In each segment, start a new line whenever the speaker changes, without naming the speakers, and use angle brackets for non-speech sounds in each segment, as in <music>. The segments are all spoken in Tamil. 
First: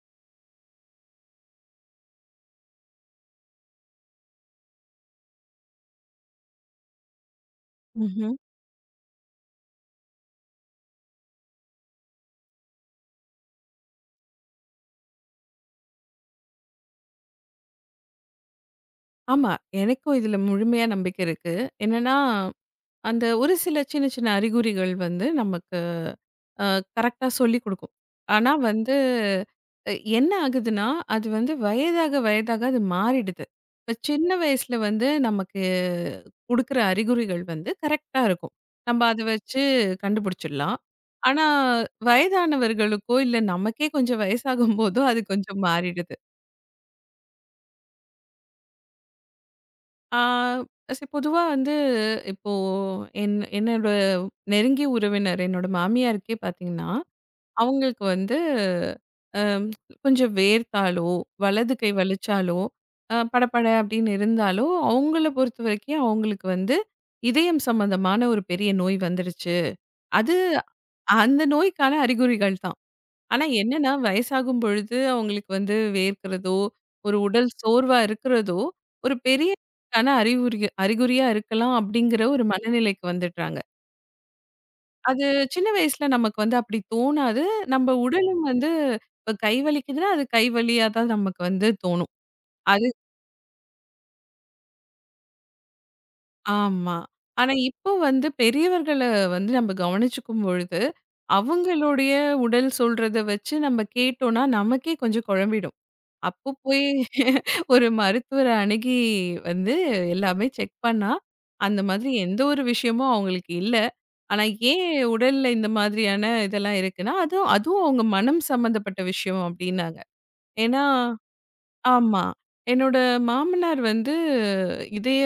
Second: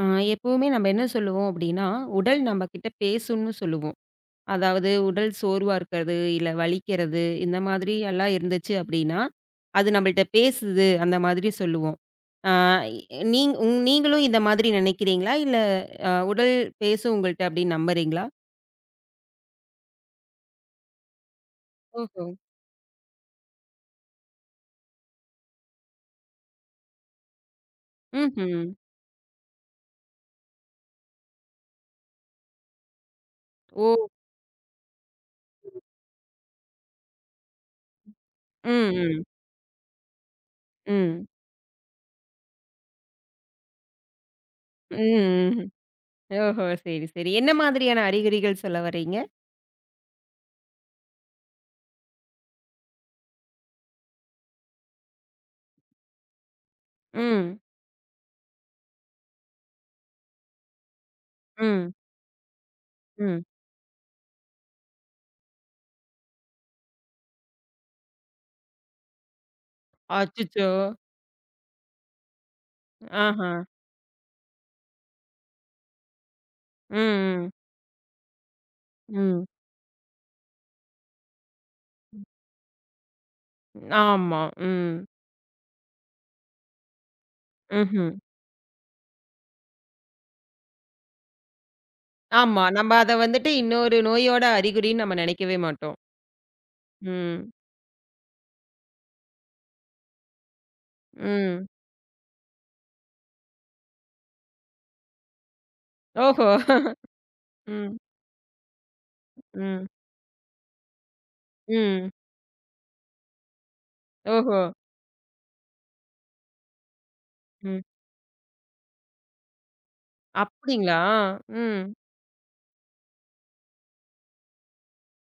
ஆ எப்பவுமே நம்ம என்ன சொல்லுவோம் அப்படின்னா, உடல் நம்மகிட்ட பேசும்னு சொல்லுவோம். அதாவது உடல் சோர்வா இருக்கிறது, இல்ல வலிக்கிறது இந்த மாதிரி எல்லாம்
ம்ஹ்ம்.
இருந்துச்சு அப்படின்னா, அது நம்மள்ட்ட பேசுது அந்த மாதிரி சொல்லுவோம். ஆ நீங் உங் நீங்களும் இந்த மாதிரி நினைக்கிறீங்களா? இல்ல உடல் பேசும் உங்கள்ட்ட அப்படின்னு நம்புறீங்களா?
ஆமா. எனக்கும் இதுல முழுமையா நம்பிக்கை இருக்கு. என்னன்னா,
ஓஹோ!
அந்த ஒரு சில சின்ன சின்ன அறிகுறிகள் வந்து நமக்கு அ கரெக்ட்டா சொல்லிக் குடுக்கும். ஆனா
ம்ஹ்ம்.
வந்து அ என்ன ஆகுதுன்னா, அது வந்து வயதாக வயதாக அது மாறிடுது.
ஓ!
இப்ப சின்ன வயசுல வந்து நமக்கு குடுக்குற அறிகுறிகள் வந்து கரெக்ட்டா இருக்கும்.
ம்,
நம்ம அத
ம்,
வச்சு கண்டுபிடிச்சிடலாம்.
ம்,
ஆனா வயதானவர்களுக்கோ, இல்ல நமக்கே கொஞ்சம் வயசாகும்போதோ அது
ம்,
கொஞ்சம்
ம்.
மாறிடுது.
ஓஹோ! சரி, சரி. என்ன மாதிரியான அறிகுறிகள் சொல்ல வர்றீங்க?
ஆ, சரி பொதுவா வந்து இப்போ என்னோட நெருங்கிய உறவினர், என்னோட மாமியாருக்கே பார்த்தீங்கன்னா,
ம்,
அவங்களுக்கு வந்து அம் கொஞ்சம் வேர்த்தாலோ, வலது கை
ம்,
வலிச்சாலோ,
ம்.
படபட அப்படின்னு இருந்தாலோ, அவங்கள பொறுத்தவரைக்கும் அவங்களுக்கு வந்து இதயம் சம்பந்தமான ஒரு பெரிய நோய் வந்துருச்சு. அது
அச்சச்சோ!
அந்த நோய்க்கான அறிகுறிகள் தான். ஆனா
ஆஹா!
என்னன்னா, வயசாகும் பொழுது அவங்களுக்கு வந்து வேர்க்கிறதோ, ஒரு உடல்
ம்,
சோர்வா இருக்கிறதோ, ஒரு
ம்.
பெரிய ஆன அறிகுறி அறிகுறியா இருக்கலாம் அப்படிங்கிற ஒரு மனநிலைக்கு வந்துடுறாங்க.
ஆமா. ம்.
அது சின்ன வயசுல நமக்கு வந்து அப்படி தோணாது. நம்ம
ம்ஹ்ம்.
உடலும் வந்து இப்ப கை வலிக்குதுன்னா, அது கை வலியா தான் நமக்கு வந்து தோணும்.
ஆமா.
அது
நம்ம அத வந்துட்டு இன்னொரு நோயோட அறிகுறின்னு நம்ம நினைக்கவே மாட்டோம்.
ஆமா.
ம்.
ஆனா இப்போ வந்து பெரியவர்கள வந்து நம்ம கவனிச்சுக்கும் பொழுது,
ம்.
அவங்களுடைய உடல் சொல்றத வச்சு நம்ம கேட்டோம்னா, நமக்கே கொஞ்சம் குழம்பிடும். அப்போ
ஓஹோ!
போய் ஒரு
ம்.
மருத்துவர அணுகி வந்து
ம்.
எல்லாமே செக் பண்ணா, அந்த மாதிரி
ம்.
எந்த ஒரு விஷயமும் அவங்களுக்கு இல்ல. ஆனா
ஓஹோ!
ஏன் உடல்ல இந்த மாதிரியான இதெல்லாம் இருக்குன்னா, அதுவும்
ம்.
அதுவும் அவங்க மனம் சம்மந்தப்பட்ட விஷயம் அப்டின்னாங்க. ஏன்னா
அப்படிங்களா? ம்.
ஆமா. என்னோட மாமனார் வந்து இதய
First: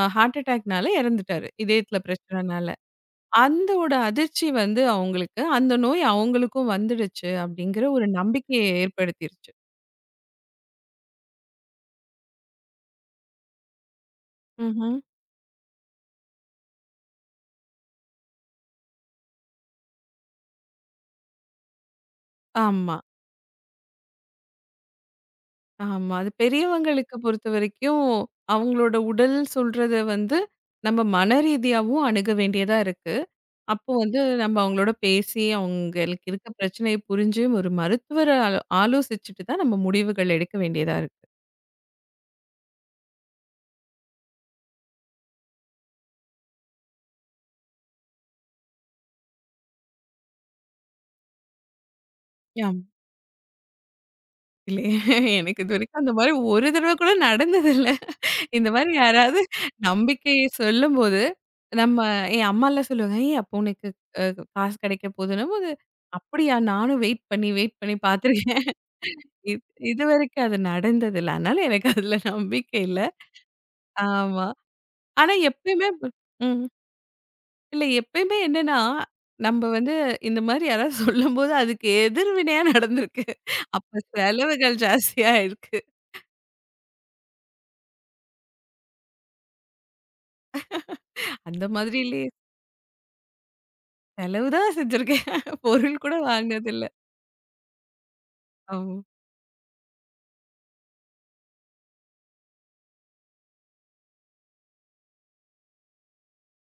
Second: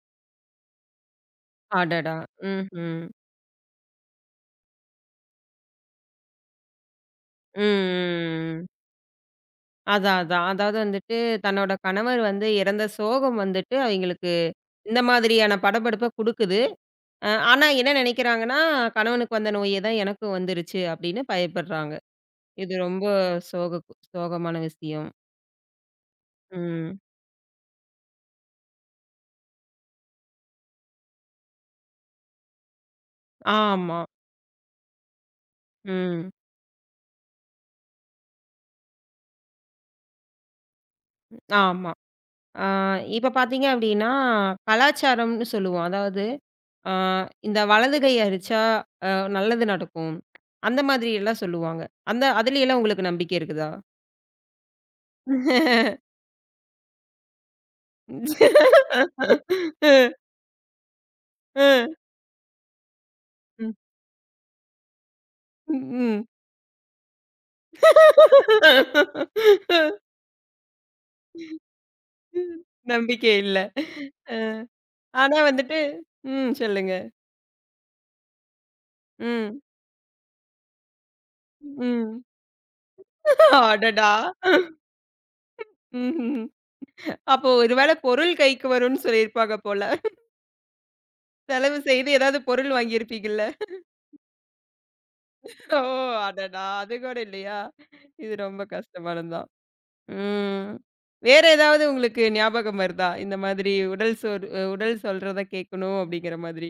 ஹார்ட் அட்டாக்னால இறந்துட்டாரு. இதயத்தில
அடடா!
பிரச்சனனால.
ம்ஹ்ம்.
அந்தோட அதிர்ச்சி வந்து அவங்களுக்கு, அந்த நோய் அவங்களுக்கும் வந்துடுச்சு அப்டிங்கிற ஒரு நம்பிக்கைய
ம். ம்.
ஏற்படுத்திருச்சு.
அதான், அதான். அதாவது வந்துட்டு தன்னோட கணவர் வந்து இறந்த சோகம் வந்துட்டு அவைங்களுக்கு
ம்ஹ்ம்.
இந்த மாதிரியான படபடப்ப குடுக்குது. ஆனா என்ன நினைக்கிறாங்கன்னா, கணவனுக்கு வந்த நோயே தான் எனக்கும் வந்துருச்சு அப்படின்னு பயப்படுறாங்க. இது
ஆமா.
ரொம்ப சோக சோகமான விஷயம்.
ஆமா. அது
ம்.
பெரியவங்களுக்கு பொறுத்தவரைக்கும், அவங்களோட உடல் சொல்றத வந்து, நம்ம மனரீதியாவும் அணுக வேண்டியதா இருக்கு. அப்போ
ஆமா.
வந்து நம்ம அவங்களோட பேசி, அவங்களுக்கு
ம்.
இருக்க பிரச்சனைய புரிஞ்சு, ஒரு மருத்துவர ஆலோசிச்சுட்டு தான் நம்ம முடிவுகள் எடுக்க வேண்டியதா இருக்கு.
ஆமா. ஆ இப்ப பார்த்தீங்க அப்டின்னா, கலாச்சாரம்னு சொல்லுவோம். அதாவது ஆ இந்த வலது கை அடிச்சா அ நல்லது நடக்கும். அந்த மாதிரி எல்லாம் சொல்லுவாங்க. அந்த
ஆம்.
அதுலயெல்லாம் உங்களுக்கு நம்பிக்கை இருக்குதா?
இல்ல எனக்கு இதுவரைக்கும் அந்த மாரி ஒரு தடவ கூட நடந்ததில்ல. இந்த மாரி யாராவது நம்பிக்கை சொல்லும்போது,
ம்.
நம்ம என் அம்மாலாம் சொல்லுவாங்க, "ஏய் அப்போ உனக்கு அ காசு கெடைக்க போதுன்னும்போது,
ம்.
அப்படியா நானும் வெயிட் பண்ணி, வெயிட் பண்ணி பாத்துருக்கேன்." இத் இதுவரைக்கும் அது நடந்ததில்ல. அதனால எனக்கு அதுல நம்பிக்கை இல்ல.
நம்பிக்கை இல்ல. அ
ஆமா. ஆனா
ஆனா வந்துட்டு
எப்பயுமே ப
ம்.
ம்.
சொல்லுங்க.
இல்ல எப்பயுமே என்னன்னா,
ம்.
நம்ப வந்து இந்த மாரி யாராவது சொல்லும்போது அதுக்கு
ம்.
எதிர்வினையா நடந்திருக்கு. அப்ப
அடடா!
செலவுகள் ஜாஸ்தியா இருக்கு.
ம்ஹ்ம். அப்போ ஒரு வேள பொருள் கைக்கு வரும்ன்னு சொல்லியிருப்பாங்க போல.
அந்த
செலவு செய்து
மாதிரிலயே
ஏதாவது பொருள் வாங்கியிருப்பீங்கள்ல?
செலவு தான் செஞ்சிருக்கேன்.
ஓ!
பொருள் கூட
அடடா!
வாங்குனதில்ல.
அது கூட இல்லையா? இது ரொம்ப
ஆமா.
கஷ்டமானது தான். ம். வேற ஏதாவது உங்களுக்கு ஞாபகம் வருதா? இந்த மாதிரி உடல் சோர் அ உடல் சொல்றத கேட்கணும் அப்படிங்கிற மாதிரி.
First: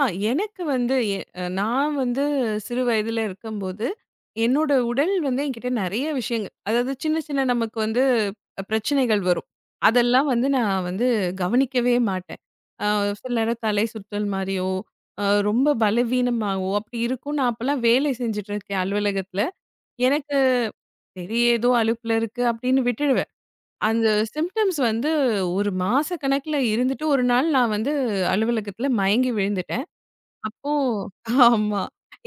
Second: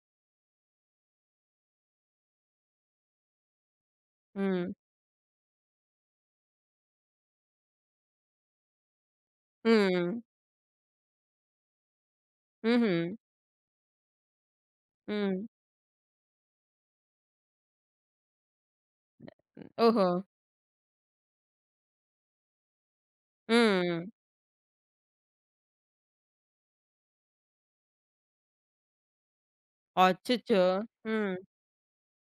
ஆ எனக்கு வந்து எ அ நான் வந்து சிறு வயதில இருக்கும்போது, என்னோட
ம்.
உடல் வந்து என்கிட்ட நெறைய விஷயங்கள் அதாவது சின்ன சின்ன நமக்கு வந்து பிரச்சனைகள் வரும்.
ம்.
அதெல்லாம் வந்து நான் வந்து கவனிக்கவே மாட்டேன். அ
ம்ஹ்ம்.
சில நேரம் தலை சுற்றல் மாரியோ, அ
ம்.
ரொம்ப பலவீனமாவோ அப்படி இருக்கும். நான் அப்பலாம் வேலை செஞ்சுட்டு இருக்கேன் அலுவலகத்தில.
ஓஹோ!
எனக்கு சரி ஏதோ அலுப்புல இருக்கு அப்படின்னு விட்டுடுவேன். அந்த
ம்.
சிம்ப்டம்ஸ் வந்து ஒரு மாச கணக்கில இருந்துட்டு ஒரு நாள் நான் வந்து அலுவலகத்தில மயங்கி விழுந்துட்டேன்.
அச்சச்சோ!
அப்போ
ம்.
ஆமா.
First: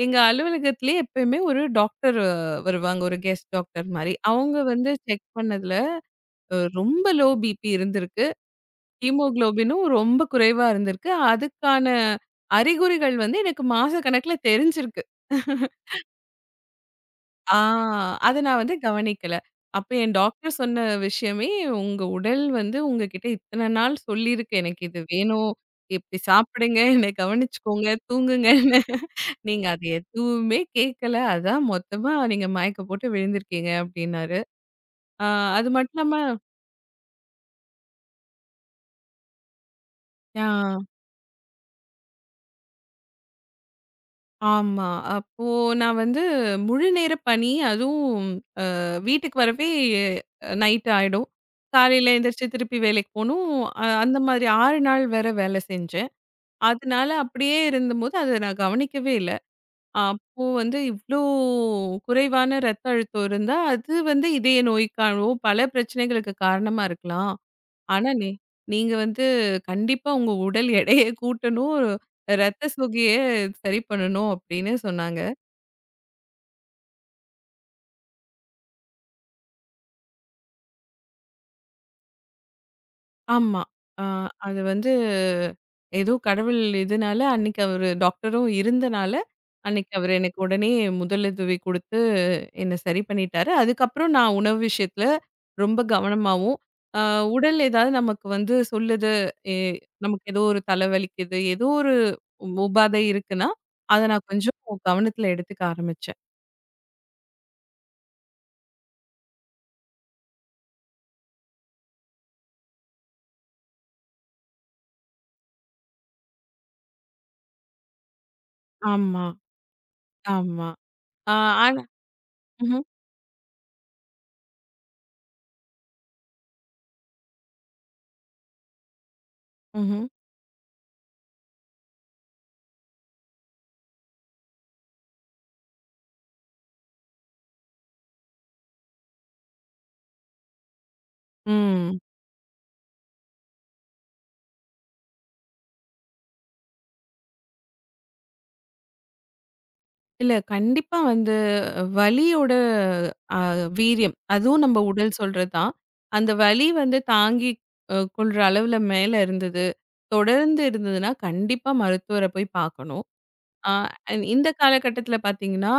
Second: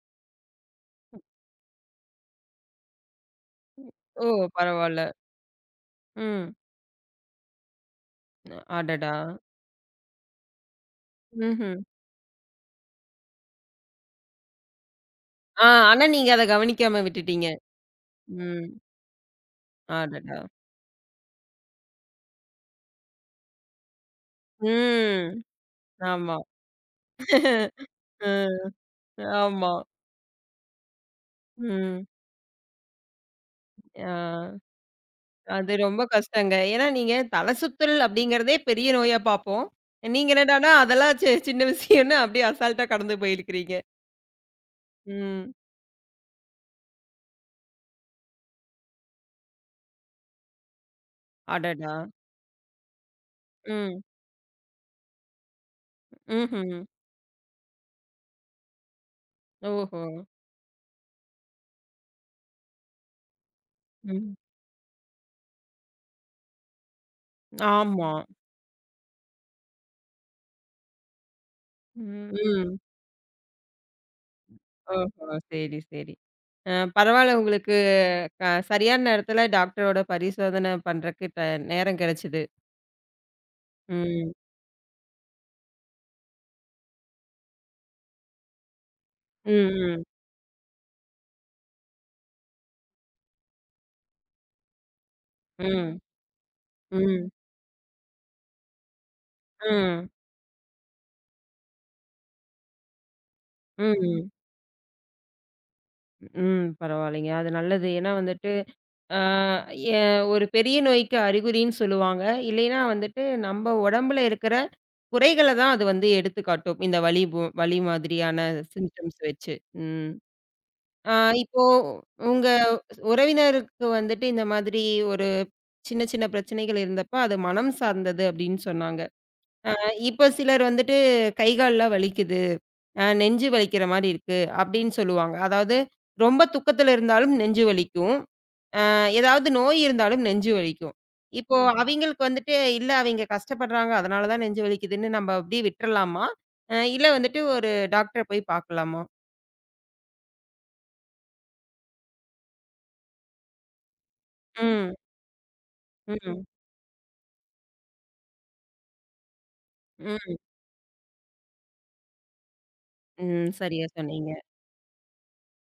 எங்க அலுவலகத்திலேயே எப்பயுமே ஒரு டாக்டர் வருவாங்க. ஒரு கெஸ்ட் டாக்டர் மாரி.
ஓ!
அவங்க வந்து
பரவால்ல.
செக் பண்ணதுல
ம்.
ரொம்ப லோ பிபி இருந்திருக்கு.
அடடா!
ஹீமோகுளோபினும் ரொம்ப குறைவா இருந்திருக்கு.
ம்ஹ்ம்.
அதுக்கான அறிகுறிகள் வந்து எனக்கு மாசக்கணக்குல தெரிஞ்சிருக்கு.
ஆ ஆனா நீங்க அத கவனிக்காம விட்டுட்டீங்க.
ஆ அத நான்
ம்.
வந்து கவனிக்கல. அப்ப என்
அடடா!
டாக்டர் சொன்ன விஷயமே, "உங்க உடல் வந்து உங்ககிட்ட இத்தன நாள் சொல்லியிருக்கு. எனக்கு இது
ம்.
வேணும். இப்டி
ஆமா.
சாப்பிடுங்க, என்ன கவனிச்சுக்கோங்க,
ம்.
தூங்குங்கன்னு." நீங்க
ஆமா.
அது எதுவுமே கேட்கல. அதான்
ம்.
மொத்தமா நீங்க மயக்கம் போட்டு விழுந்திருக்கீங்க
ஆ.
அப்டின்னாரு. ஆ அது
அது
மட்டும்
ரொம்ப
இல்லாம
கஷ்டங்க. ஏன்னா நீங்க தல சுத்தல் அப்படிங்கிறதே பெரிய நோயா பார்ப்போம். நீங்க
ஆ
என்னடான்னா, அதெல்லாம் சின்ன விஷயம்னு அப்படியே அசால்ட்டா கடந்து போயிருக்கிறீங்க.
ஆமா. அப்போ
ம்.
நான் வந்து முழு நேர பணி அதுவும் வீட்டுக்கு வரவே நைட் ஆயிடும்.
அடடா!
காலையில எந்திரிச்சு திருப்பி வேலைக்கு போணும்.
ம்.
அந்த மாதிரி 6 நாள் வேற வேலை செஞ்சேன்.
ம்ஹ்ம்.
அதனால அப்படியே இருந்தபோது அத நான் கவனிக்கவே இல்ல.
ஓஹோ!
அப்போ வந்து இவ்ளோ குறைவான ரத்த அழுத்தம் இருந்தா, அது வந்து
ம்.
இதய நோய்க்காகவும் பல பிரச்சனைகளுக்கு காரணமா இருக்கலாம். ஆனா,
ஆமா.
நீங்க வந்து கண்டிப்பா உங்க உடல் எடைய கூட்டணும். ரத்த
ம்.
சோகைய சரி பண்ணணும் அப்படின்னு சொன்னாங்க.
ஓஹோ! சரி, சரி. அ பரவால்ல உங்களுக்கு க சரியான நேரத்துல டாக்டரோட பரிசோதனை பண்றக்கு ட நேரம் கிடைச்சது.
ஆமா. அ
ம்.
அது வந்து ஏதோ கடவுள் இதுனால அன்னைக்கு அவரு டாக்டரும் இருந்தனால, அன்னைக்கு
ம்,
அவரு எனக்கு உடனே முதலுதவி குடுத்து என்ன சரி பண்ணிட்டாரு. அதுக்கப்புறம் நான் உணவு விஷயத்துல
ம்,
ரொம்ப
ம்,
கவனமாவும், அ
ம்,
உடல் ஏதாவது நமக்கு வந்து சொல்லுது, எ
ம்,
நமக்கு ஏதோ ஒரு தலை வலிக்குது, ஏதோ ஒரு உபாதை இருக்குன்னா, அத நான்
ம்,
கொஞ்சம் கவனத்துல எடுத்துக்க ஆரம்பிச்சேன்.
ம். பரவாயில்லைங்க. அது நல்லது. ஏன்னா வந்துட்டு, ஆ எ ஒரு பெரிய நோய்க்கு அறிகுறின்னு சொல்லுவாங்க. இல்லைன்னா வந்துட்டு நம்ம உடம்புல இருக்கிற குறைகள தான் அது வந்து எடுத்துக்காட்டும். இந்த வலி மாதிரியான சிம்ப்டம்ஸ்
ஆமா,
வச்சு. ம்.
ஆமா.
ஆ
ஆ
இப்போ
ஆனா
உங்க
ம்ஹ்ம்,
உறவினருக்கு வந்துட்டு இந்த மாதிரி ஒரு சின்ன சின்ன பிரச்சனைகள் இருந்தப்ப, அது மனம் சார்ந்தது அப்படின்னு சொன்னாங்க. அ
ம்ஹ்ம்.
இப்ப சிலர் வந்துட்டு கை, கால்லாம் வலிக்குது, நெஞ்சு வலிக்கிற மாரி இருக்கு அப்படின்னு சொல்லுவாங்க. அதாவது ரொம்ப துக்கத்துல இருந்தாலும் நெஞ்சு வலிக்கும். ஏதாவது நோய் இருந்தாலும் நெஞ்சு வலிக்கும். இப்போ ம்.
ம்.
அவிங்களுக்கு வந்துட்டு இல்ல அவிங்க கஷ்டப்படுறாங்க, அதனால தான் நெஞ்சு வலிக்குதுன்னு நம்ம அப்படியே விட்டுறலாமா? இல்ல வந்துட்டு ஒரு டாக்டர போய் பார்க்கலாமா?
இல்ல கண்டிப்பா வந்து வலியோட அ வீரியம். அதுவும் நம்ம
ம்,
உடல் சொல்றது தான். அந்த
ம்,
வலி வந்து தாங்கி கொள்ற அளவுல மேல இருந்தது.
ம்,
தொடர்ந்து இருந்ததுன்னா, கண்டிப்பா மருத்துவர போய் பார்க்கணும்.
ம்.
ஆ
சரியா
அண்ட்
சொன்னீங்க.
இந்த காலகட்டத்தில பார்த்தீங்கன்னா,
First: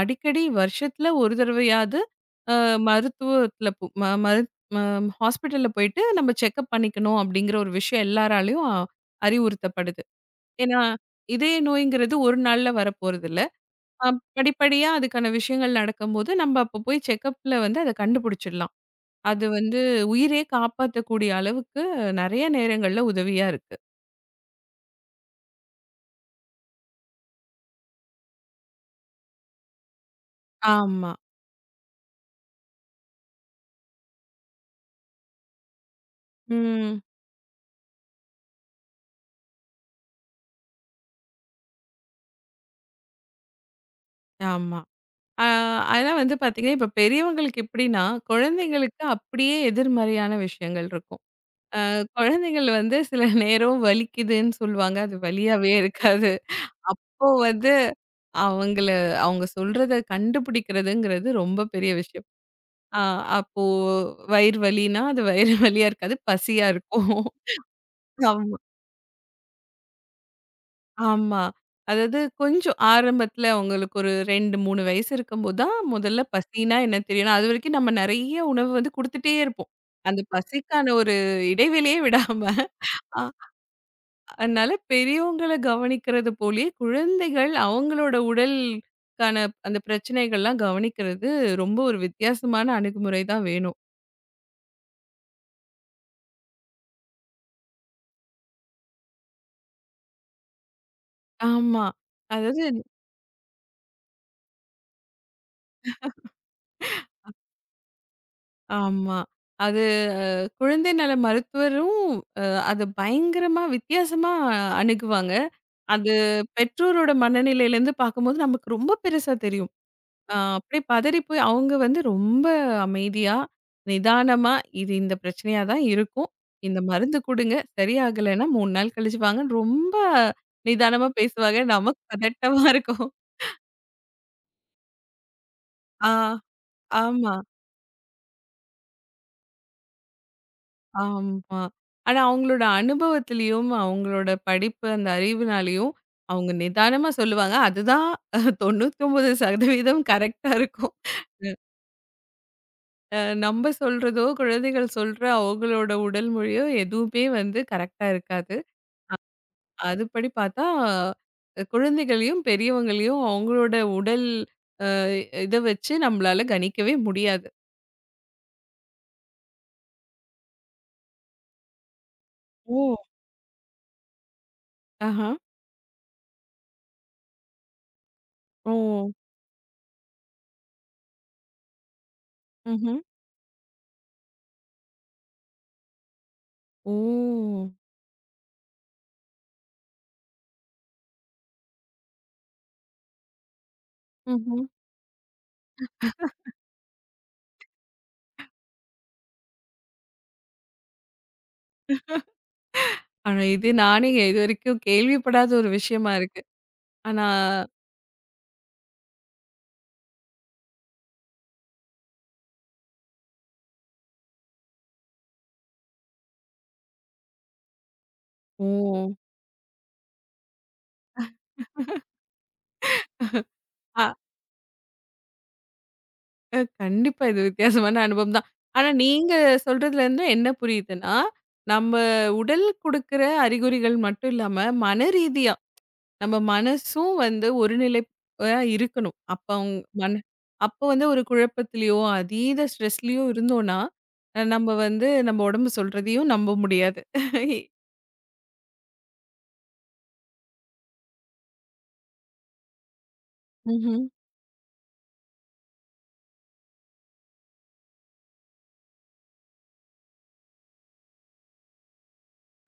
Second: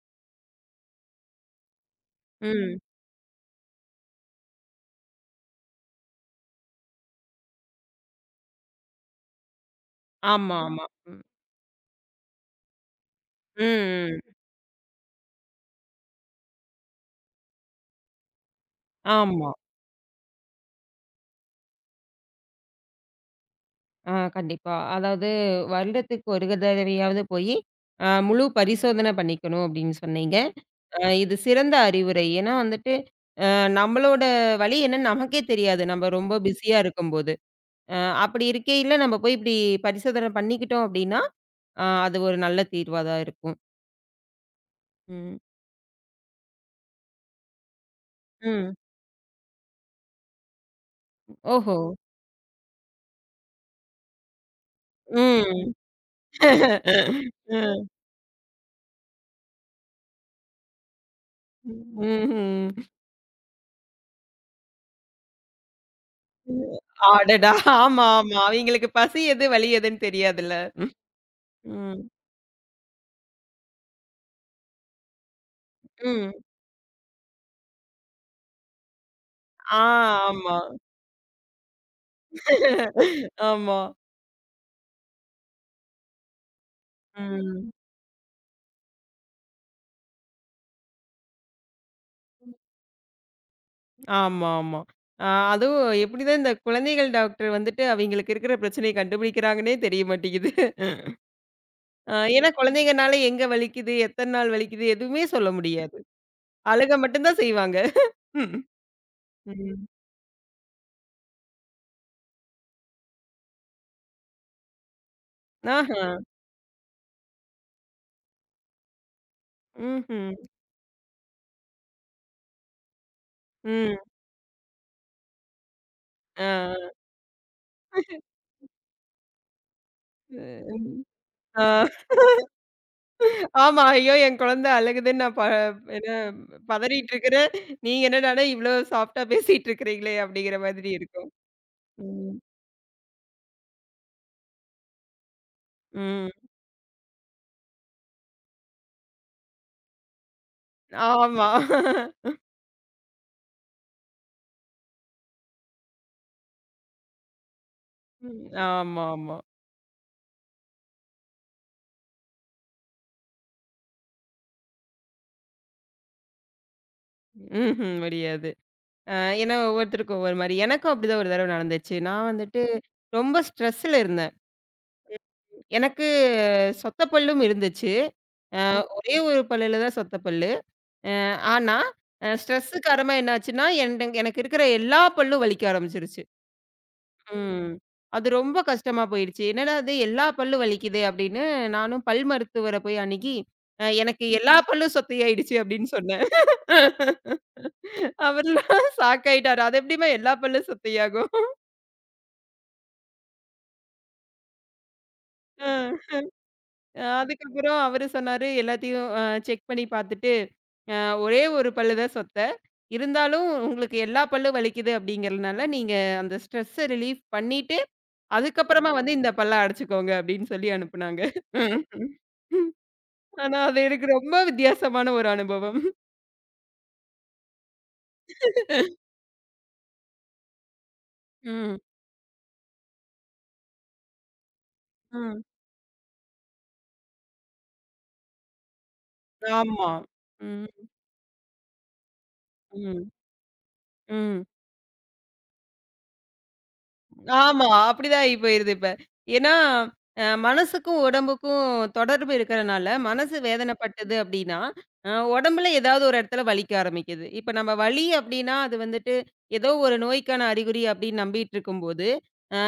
அடிக்கடி வருஷத்துல ஒரு தடவையாவது அ
ம்.
மருத்துவத்தில போ ம மரு ம ஹாஸ்பிட்டல்ல போயிட்டு நம்ம செக்கப் பண்ணிக்கணும் அப்படிங்கிற ஒரு விஷயம் எல்லாராலயும் அறிவுறுத்தப்படுது.
ஆமா,
ஏன்னா,
ஆமா. ம்,
இதய நோய்ங்கிறது ஒரு நாள்ல வரப்போறதில்ல. அ
ம்.
படிப்படியா அதுக்கான விஷயங்கள் நடக்கும்போது, நம்ம அப்போ போய் செக்கப்ல வந்து அத கண்டுபிடிச்சிடலாம். அது
ஆமா.
வந்து உயிரே காப்பாத்தக்கூடிய அளவுக்கு நெறைய நேரங்கள்ல உதவியா இருக்கு.
ஆ கண்டிப்பா. அதாவது வருடத்துக்கு ஒரு தடவையாவது போயி, முழு பரிசோதனை பண்ணிக்கணும் அப்படின்னு சொன்னீங்க.
ஆமா.
இது சிறந்த அறிவுரை. ஏன்னா வந்துட்டு, நம்மளோட வலி என்னன்னு நமக்கே தெரியாது. நம்ம ரொம்ப பிஸியா
ம்.
இருக்கும்போது. அ அப்படி இருக்கையில நம்ம போய் இப்படி பரிசோதனை பண்ணிக்கிட்டோம் அப்படின்னா, அது ஒரு நல்ல தீர்வா தான் இருக்கும்.
ஆமா.
ம்.
ஆ, அதெல்லாம் வந்து பார்த்தீங்கன்னா, இப்ப பெரியவங்களுக்கு எப்படின்னா,
ம்.
குழந்தைங்களுக்கு அப்படியே எதிர்மறையான விஷயங்கள் இருக்கும்.
ஓஹோ!
குழந்தைகள் வந்து சில நேரம் வலிக்குதுன்னு சொல்லுவாங்க. அது வலியாவே
ம்.
இருக்காது. அப்போ வந்து
ம். <laughs>
அவங்கள அவங்க சொல்றத கண்டுபிடிக்கிறதுங்கிறது ரொம்ப பெரிய விஷயம்.
ம்ஹ்ம்.
ஆ அப்போ வயிறு வலின்னா, அது வயிறு வலியா இருக்காது. பசியா இருக்கும்.
அடடா! ஆமா, ஆமா.
ஆமா.
அவங்களுக்கு பசி எது, வலி எதுன்னு தெரியாதுல்ல. ம்.
ஆமா. அதாவது கொஞ்சம் ஆரம்பத்துல அவங்களுக்கு ஒரு 2, 3 வயசு இருக்கும்போது தான் முதல்ல
ம்.
பசின்னா என்ன தெரியும். அதுவரைக்கும் நம்ம நெறைய உணவு வந்து குடுத்துட்டே இருப்போம்.
ஆ
அந்த
ஆமா.
பசிக்கான ஒரு இடைவெளியே விடாம. அ
ஆமா.
அதனால பெரியவங்கள கவனிக்கிறது போலயே குழந்தைகள்
ம்.
அவங்களோட உடலுக்கான அந்த பிரச்சனைகள்லாம் கவனிக்கிறது ரொம்ப ஒரு வித்தியாசமான அணுகுமுறை தான் வேணும்.
ஆமா, ஆமா. அ அதுவும் எப்படிதான் இந்த குழந்தைகள் டாக்டர் வந்துட்டு அவைங்களுக்கு இருக்கிற பிரச்சனைய கண்டுபிடிக்கிறாங்கன்னே தெரிய மாட்டேங்குது.
ஆமா.
ஏன்னா
அதாவது
குழந்தைங்கனால எங்க வலிக்குது, எத்தன நாள் வலிக்குது எதுவுமே சொல்ல முடியாது. அழுக மட்டும் தான் செய்வாங்க. ம்.
ஆமா. அது குழந்தை நல மருத்துவரும் அ அத பயங்கரமா வித்தியாசமா அணுகுவாங்க.
ஆஹா.
அது பெற்றோரோட மனநிலையிலேருந்து பார்க்கும்போது நமக்கு ரொம்ப பெருசா தெரியும்.
ம்ஹ்ம்.
அப்படியே பதறி போய் அவங்க வந்து ரொம்ப அமைதியா,
ம்.
நிதானமா இது இந்த பிரச்சனையா தான் இருக்கும்.
ஆ.
இந்த மருந்து குடுங்க. சரியாகலைன்னா 3 நாள் கழிச்சு வாங்கன்னு ரொம்ப நிதானமா பேசுவாங்க.
ஆ.
நமக்கு பதட்டமா இருக்கும்.
ஆமா. ஐயோ! என் குழந்தை அழுகுதுன்னு நான் ப என்ன
ஆ,
பதறிட்டு
ஆமா,
இருக்கிறேன். நீங்க என்னடான்னா இவ்வளோ சாஃப்ட்டா பேசிட்டு இருக்கிறீங்களே அப்படிங்கிற மாதிரி இருக்கும்.
ஆமா. ஆனா
ம்.
அவங்களோட அனுபவத்திலயும், அவங்களோட படிப்பு அந்த அறிவுனாலயும்
ம்.
அவங்க நிதானமா சொல்லுவாங்க. அதுதான் 99% கரெக்ட்டா இருக்கும்.
ஆமா.
அ நம்ம சொல்றதோ, குழந்தைகள் சொல்ற அவங்களோட உடல் மொழியோ எதுவுமே வந்து கரெக்ட்டா
ம்.
இருக்காது.
ஆமாமா.
அதுபடி பார்த்தா, குழந்தைகளையும், பெரியவங்களையும் அவங்களோட உடல் அ இத வச்சு நம்மளால கணிக்கவே முடியாது.
ம்ஹ்ம். முடியாது. அ ஏன்னா ஒவ்வொருத்தருக்கும் ஒவ்வொரு மாரி. எனக்கும் அப்படிதான் ஒரு தடவ நடந்துச்சு. நான் வந்துட்டு
ஓ!
ரொம்ப ஸ்ட்ரெஸ்ல இருந்தேன்.
ஆஹா.
எனக்கு சொத்த பல்லும் இருந்துச்சு. அ
ஓ!
ஒரே ஒரு பல்லுல தான் சொத்த பல்லு. அ ஆனா, ஸ்ட்ரெஸ்
ம்ஹ்ம்.
காரணமா என்னாச்சுன்னா, எனக்கு இருக்கிற எல்லா பல்லும் வலிக்க ஆரம்பிச்சுருச்சு.
ஓ!
ம். அது ரொம்ப கஷ்டமா போயிடுச்சு. என்னடா இது எல்லா பல்லும் வலிக்குதே! அப்படின்னு நானும் பல் மருத்துவர போய் அணுகி, எனக்கு எல்லா
ம்ஹ்ம்.
பல்லும் சொத்தையாயிடுச்சு அப்படின்னு சொன்னேன். அவர்லாம் ஷாக்காயிட்டாரு. அது எப்படிம்மா எல்லா பல்லும் சொத்தையாகும்?
ஆனா, இது நானே இதுவரைக்கும் கேள்விப்படாத ஒரு
அ
விஷயமா இருக்கு. ஆனா
அதுக்கப்புறம் அவரு சொன்னாரு, எல்லாத்தையும் செக் பண்ணி பார்த்துட்டு, அ ஒரே ஒரு பல்லு தான் சொத்த. இருந்தாலும் உங்களுக்கு எல்லா பல்லும் வலிக்குது அப்படிங்கிறதுனால, நீங்க அந்த ஸ்ட்ரெஸ்ஸ ரிலீஃப் பண்ணிட்டு
ஓ!
அதுக்கப்புறமா வந்து இந்த பல்ல அடைச்சுக்கோங்க அப்படின்னு சொல்லி அனுப்புனாங்க. ம். ஆனா அது
அ
எனக்கு ரொம்ப வித்தியாசமான ஒரு அனுபவம்.
அ கண்டிப்பா. இது வித்தியாசமான அனுபவம் தான். ஆனா நீங்க சொல்றதுலருந்து என்ன புரியுதுன்னா,
ம்,
நம்ம உடல் குடுக்குற அறிகுறிகள் மட்டும் இல்லாம, மன
ம்.
ரீதியா நம்ம மனசும் வந்து ஒருநிலைப்பா இருக்கணும். அப்ப அவங்க
ஆமா.
மன
ம்,
அப்ப வந்து ஒரு குழப்பத்திலயோ, அதீத
ம்,
ஸ்ட்ரெஸ்லயோ இருந்தோம்னா,
ம்.
நம்ம வந்து நம்ம உடம்பு சொல்றதையும் நம்ப முடியாது.
ஆமா. அப்படிதான் ஆகி போயிருது இப்ப. ஏன்னா மனசுக்கும், உடம்புக்கும் தொடர்பு இருக்கிறனால, மனசு
ம்ஹ்ம்.
வேதனைப்பட்டது அப்படின்னா, உடம்புல ஏதாவது ஒரு இடத்துல வலிக்க ஆரம்பிக்குது. இப்ப நம்ம வலி அப்படின்னா, அது வந்துட்டு ஏதோ ஒரு நோய்க்கான அறிகுறி அப்படின்னு நம்பிட்டு இருக்கும்போது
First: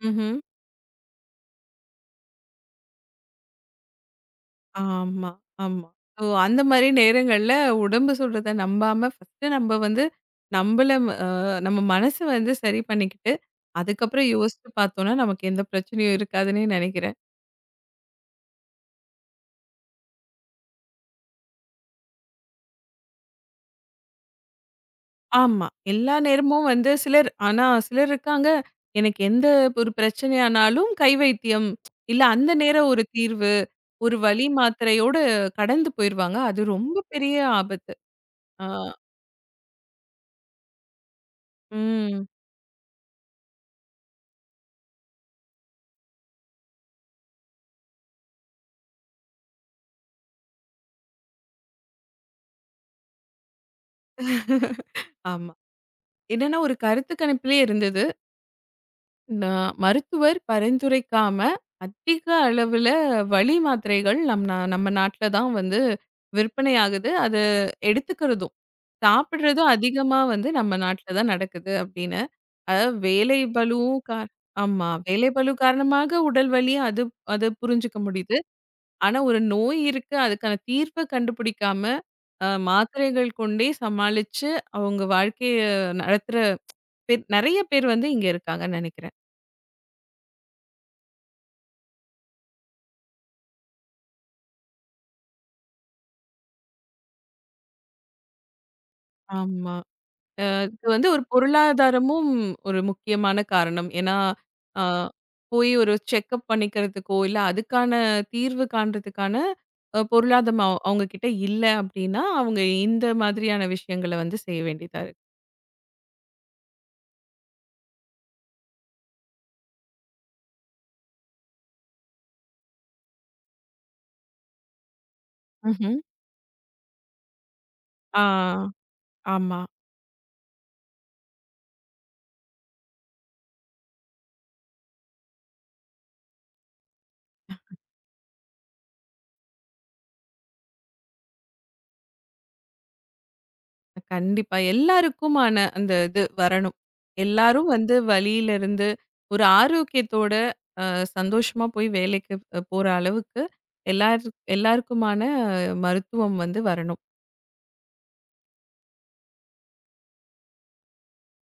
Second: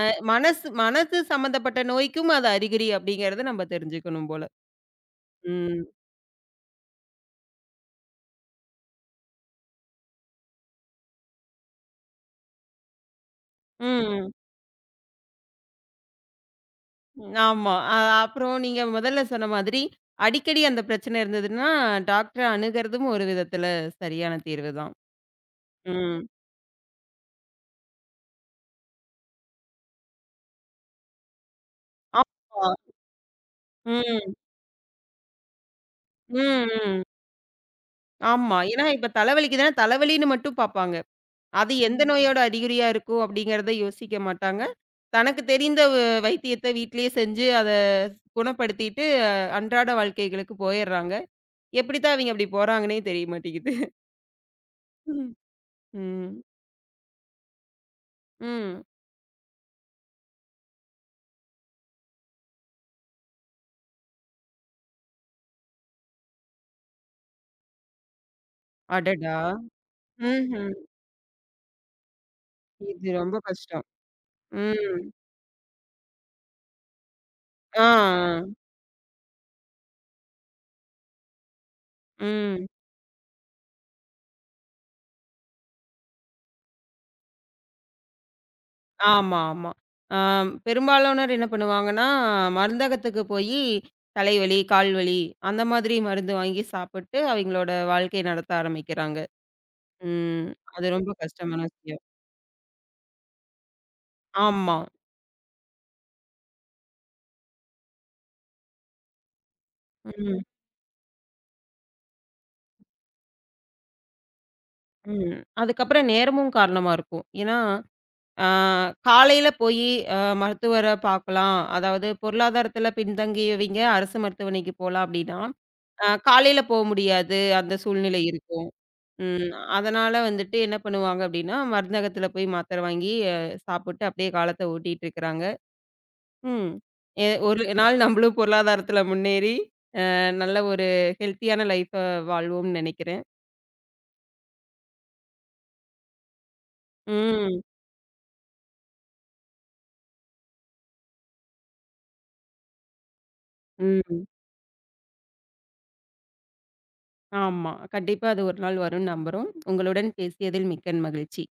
ம்ஹ்ம்.
மனசு மனசு சம்மந்தப்பட்ட நோய்க்கும் அது அறிகுறி அப்படிங்கிறத நம்ம தெரிஞ்சுக்கணும் போல.
ஆமா,
ம்.
ஆமா. ஓ! அந்த மாரி நேரங்கள்ல உடம்பு சொல்றத நம்பாம ஃபர்ஸ்ட்டு நம்ம வந்து நம்பள அ நம்ம மனசு வந்து சரி பண்ணிக்கிட்டு, அதுக்கப்புறம்
ம்.
யோசிச்சு பார்த்தோம்னா, நமக்கு எந்த பிரச்சனையும் இருக்காதுன்னே நெனைக்கிறேன்.
ஆமா. அப்புறம் நீங்க முதல்ல சொன்ன மாதிரி, அடிக்கடி அந்த பிரச்சனை இருந்ததுன்னா, டாக்டர அணுகுறதும் ஒரு விதத்துல சரியான தீர்வு தான்.
ஆமா. எல்லா
ம்.
நேரமும் வந்து சிலர் ஆனா சிலர் இருக்காங்க, எனக்கு எந்த ஒரு பிரச்சனையானாலும் கை வைத்தியம், இல்ல அந்த
ஆமா.
நேரம் ஒரு தீர்வு, ஒரு
ம்.
வலி மாத்திரையோட கடந்து போயிருவாங்க. அது
ம்.
ரொம்ப
ம்.
பெரிய ஆபத்து.
ஆமா.
ஆ,
ஏன்னா இப்ப தலைவலிக்குதுன்னா, தலைவலின்னு மட்டும் பார்ப்பாங்க. அது எந்த
ம்.
நோயோட அறிகுறியா இருக்கும் அப்படிங்கிறத யோசிக்க மாட்டாங்க. தனக்கு தெரிந்த வைத்தியத்த வீட்டிலேயே செஞ்சு, அத குணப்படுத்திட்டு அன்றாட வாழ்க்கைகளுக்கு போயிர்றாங்க. எப்படித்தான் அவிங்க அப்படி போறாங்கன்னே தெரிய மாட்டேங்குது.
<laughs>
ம்.
ஆமா.
ம்.
என்னன்னா ஒரு கருத்து கணிப்பிலே இருந்தது.
ம்.
நான் மருத்துவர் பரிந்துரைக்காம, அதிக அளவுல வலி மாத்திரைகள் நம்ம நாட்ல தான் வந்து விற்பனையாகுது. அது எடுத்துக்கிறதும்,
அடடா!
சாப்பிடுறதும் அதிகமா வந்து
ம்ஹ்ம்.
நம்ம நாட்ல தான் நடக்குது அப்படின்னு. அதாவது
இது ரொம்ப
வேலை பளு
கஷ்டம்.
கார ஆமா.
ம்.
வேலை பளு காரணமாக உடல் வலி அது அது
ஆ, ஆ.
புரிஞ்சுக்க முடியுது. ஆனா ஒரு நோய் இருக்கு, அதுக்கான தீர்வ கண்டுபிடிக்காம,
ம்.
மாத்திரைகள் கொண்டே சமாளிச்சு அவங்க வாழ்க்கைய நடத்துற நெறைய பேர் வந்து இங்க இருக்காங்கன்னு நெனைக்கிறேன்.
ஆமா, ஆமா. ஆ பெரும்பாலானோர் என்ன பண்ணுவாங்கன்னா, மருந்தகத்துக்கு போயி தலைவலி, கால்வலி அந்த மாதிரி மருந்து வாங்கி சாப்பிட்டு அவிங்களோட வாழ்க்கை நடத்த ஆரம்பிக்கிறாங்க.
ஆமா.
ம்.
இது
அது
வந்து
ரொம்ப
ஒரு
கஷ்டமான விஷயம்.
பொருளாதாரமும் ஒரு முக்கியமான காரணம். ஏன்னா,
ஆமா.
ஆ போய் ஒரு செக்கப் பண்ணிக்கிறதுக்கோ, இல்ல அதுக்கான தீர்வு காண்றதுக்கான
ம்,
பொருளாதாரம் அவங்க கிட்ட இல்ல அப்டின்னா, அவங்க இந்த மாதிரியான விஷயங்கள வந்து செய்ய வேண்டியதா இருக்கு.
ம். அதுக்கப்புறம் நேரமும் காரணமா இருக்கும். ஏன்னா ஆ காலையில போயி மருத்துவர பார்க்கலாம். அதாவது பொருளாதாரத்தில பின்தங்கியவைங்க அரசு மருத்துவமனைக்கு போலாம் அப்படின்னா,
ம்ஹ்ம்.
காலையில போ முடியாது. அந்த
ஆ
சூழ்நிலை இருக்கும். ம்.
ஆமா.
அதனால வந்துட்டு என்ன பண்ணுவாங்க அப்படின்னா, மருந்தகத்தில போய் மாத்திரை வாங்கி சாப்பிட்டு அப்படியே காலத்த ஓட்டிட்டு இருக்கிறாங்க. ம். ஒரு நாள் நம்மளும் பொருளாதாரத்தில முன்னேறி, நல்ல ஒரு ஹெல்த்தியான லைஃப வாழ்வோம்னு நினைக்கிறேன்.
கண்டிப்பா. எல்லாருக்குமான அந்த இது வரணும்.
ம்.
எல்லாரும் வந்து வலியிலிருந்து ஒரு ஆரோக்கியத்தோட அ சந்தோஷமா போய் வேலைக்கு போற அளவுக்கு
ம்.
எல்லார் எல்லாருக்குமான மருத்துவம் வந்து வரணும்.
ஆமா. கண்டிப்பா அது ஒரு நாள் வரும்னு நம்புறோம். உங்களுடன் பேசியதில் மிக்க மகிழ்ச்சி.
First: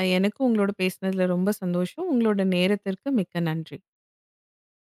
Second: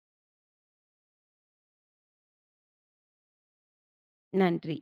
எனக்கும் உங்களோட பேசினதுல ரொம்ப சந்தோஷம். உங்களோட நேரத்திற்கு மிக்க நன்றி.
நன்றி.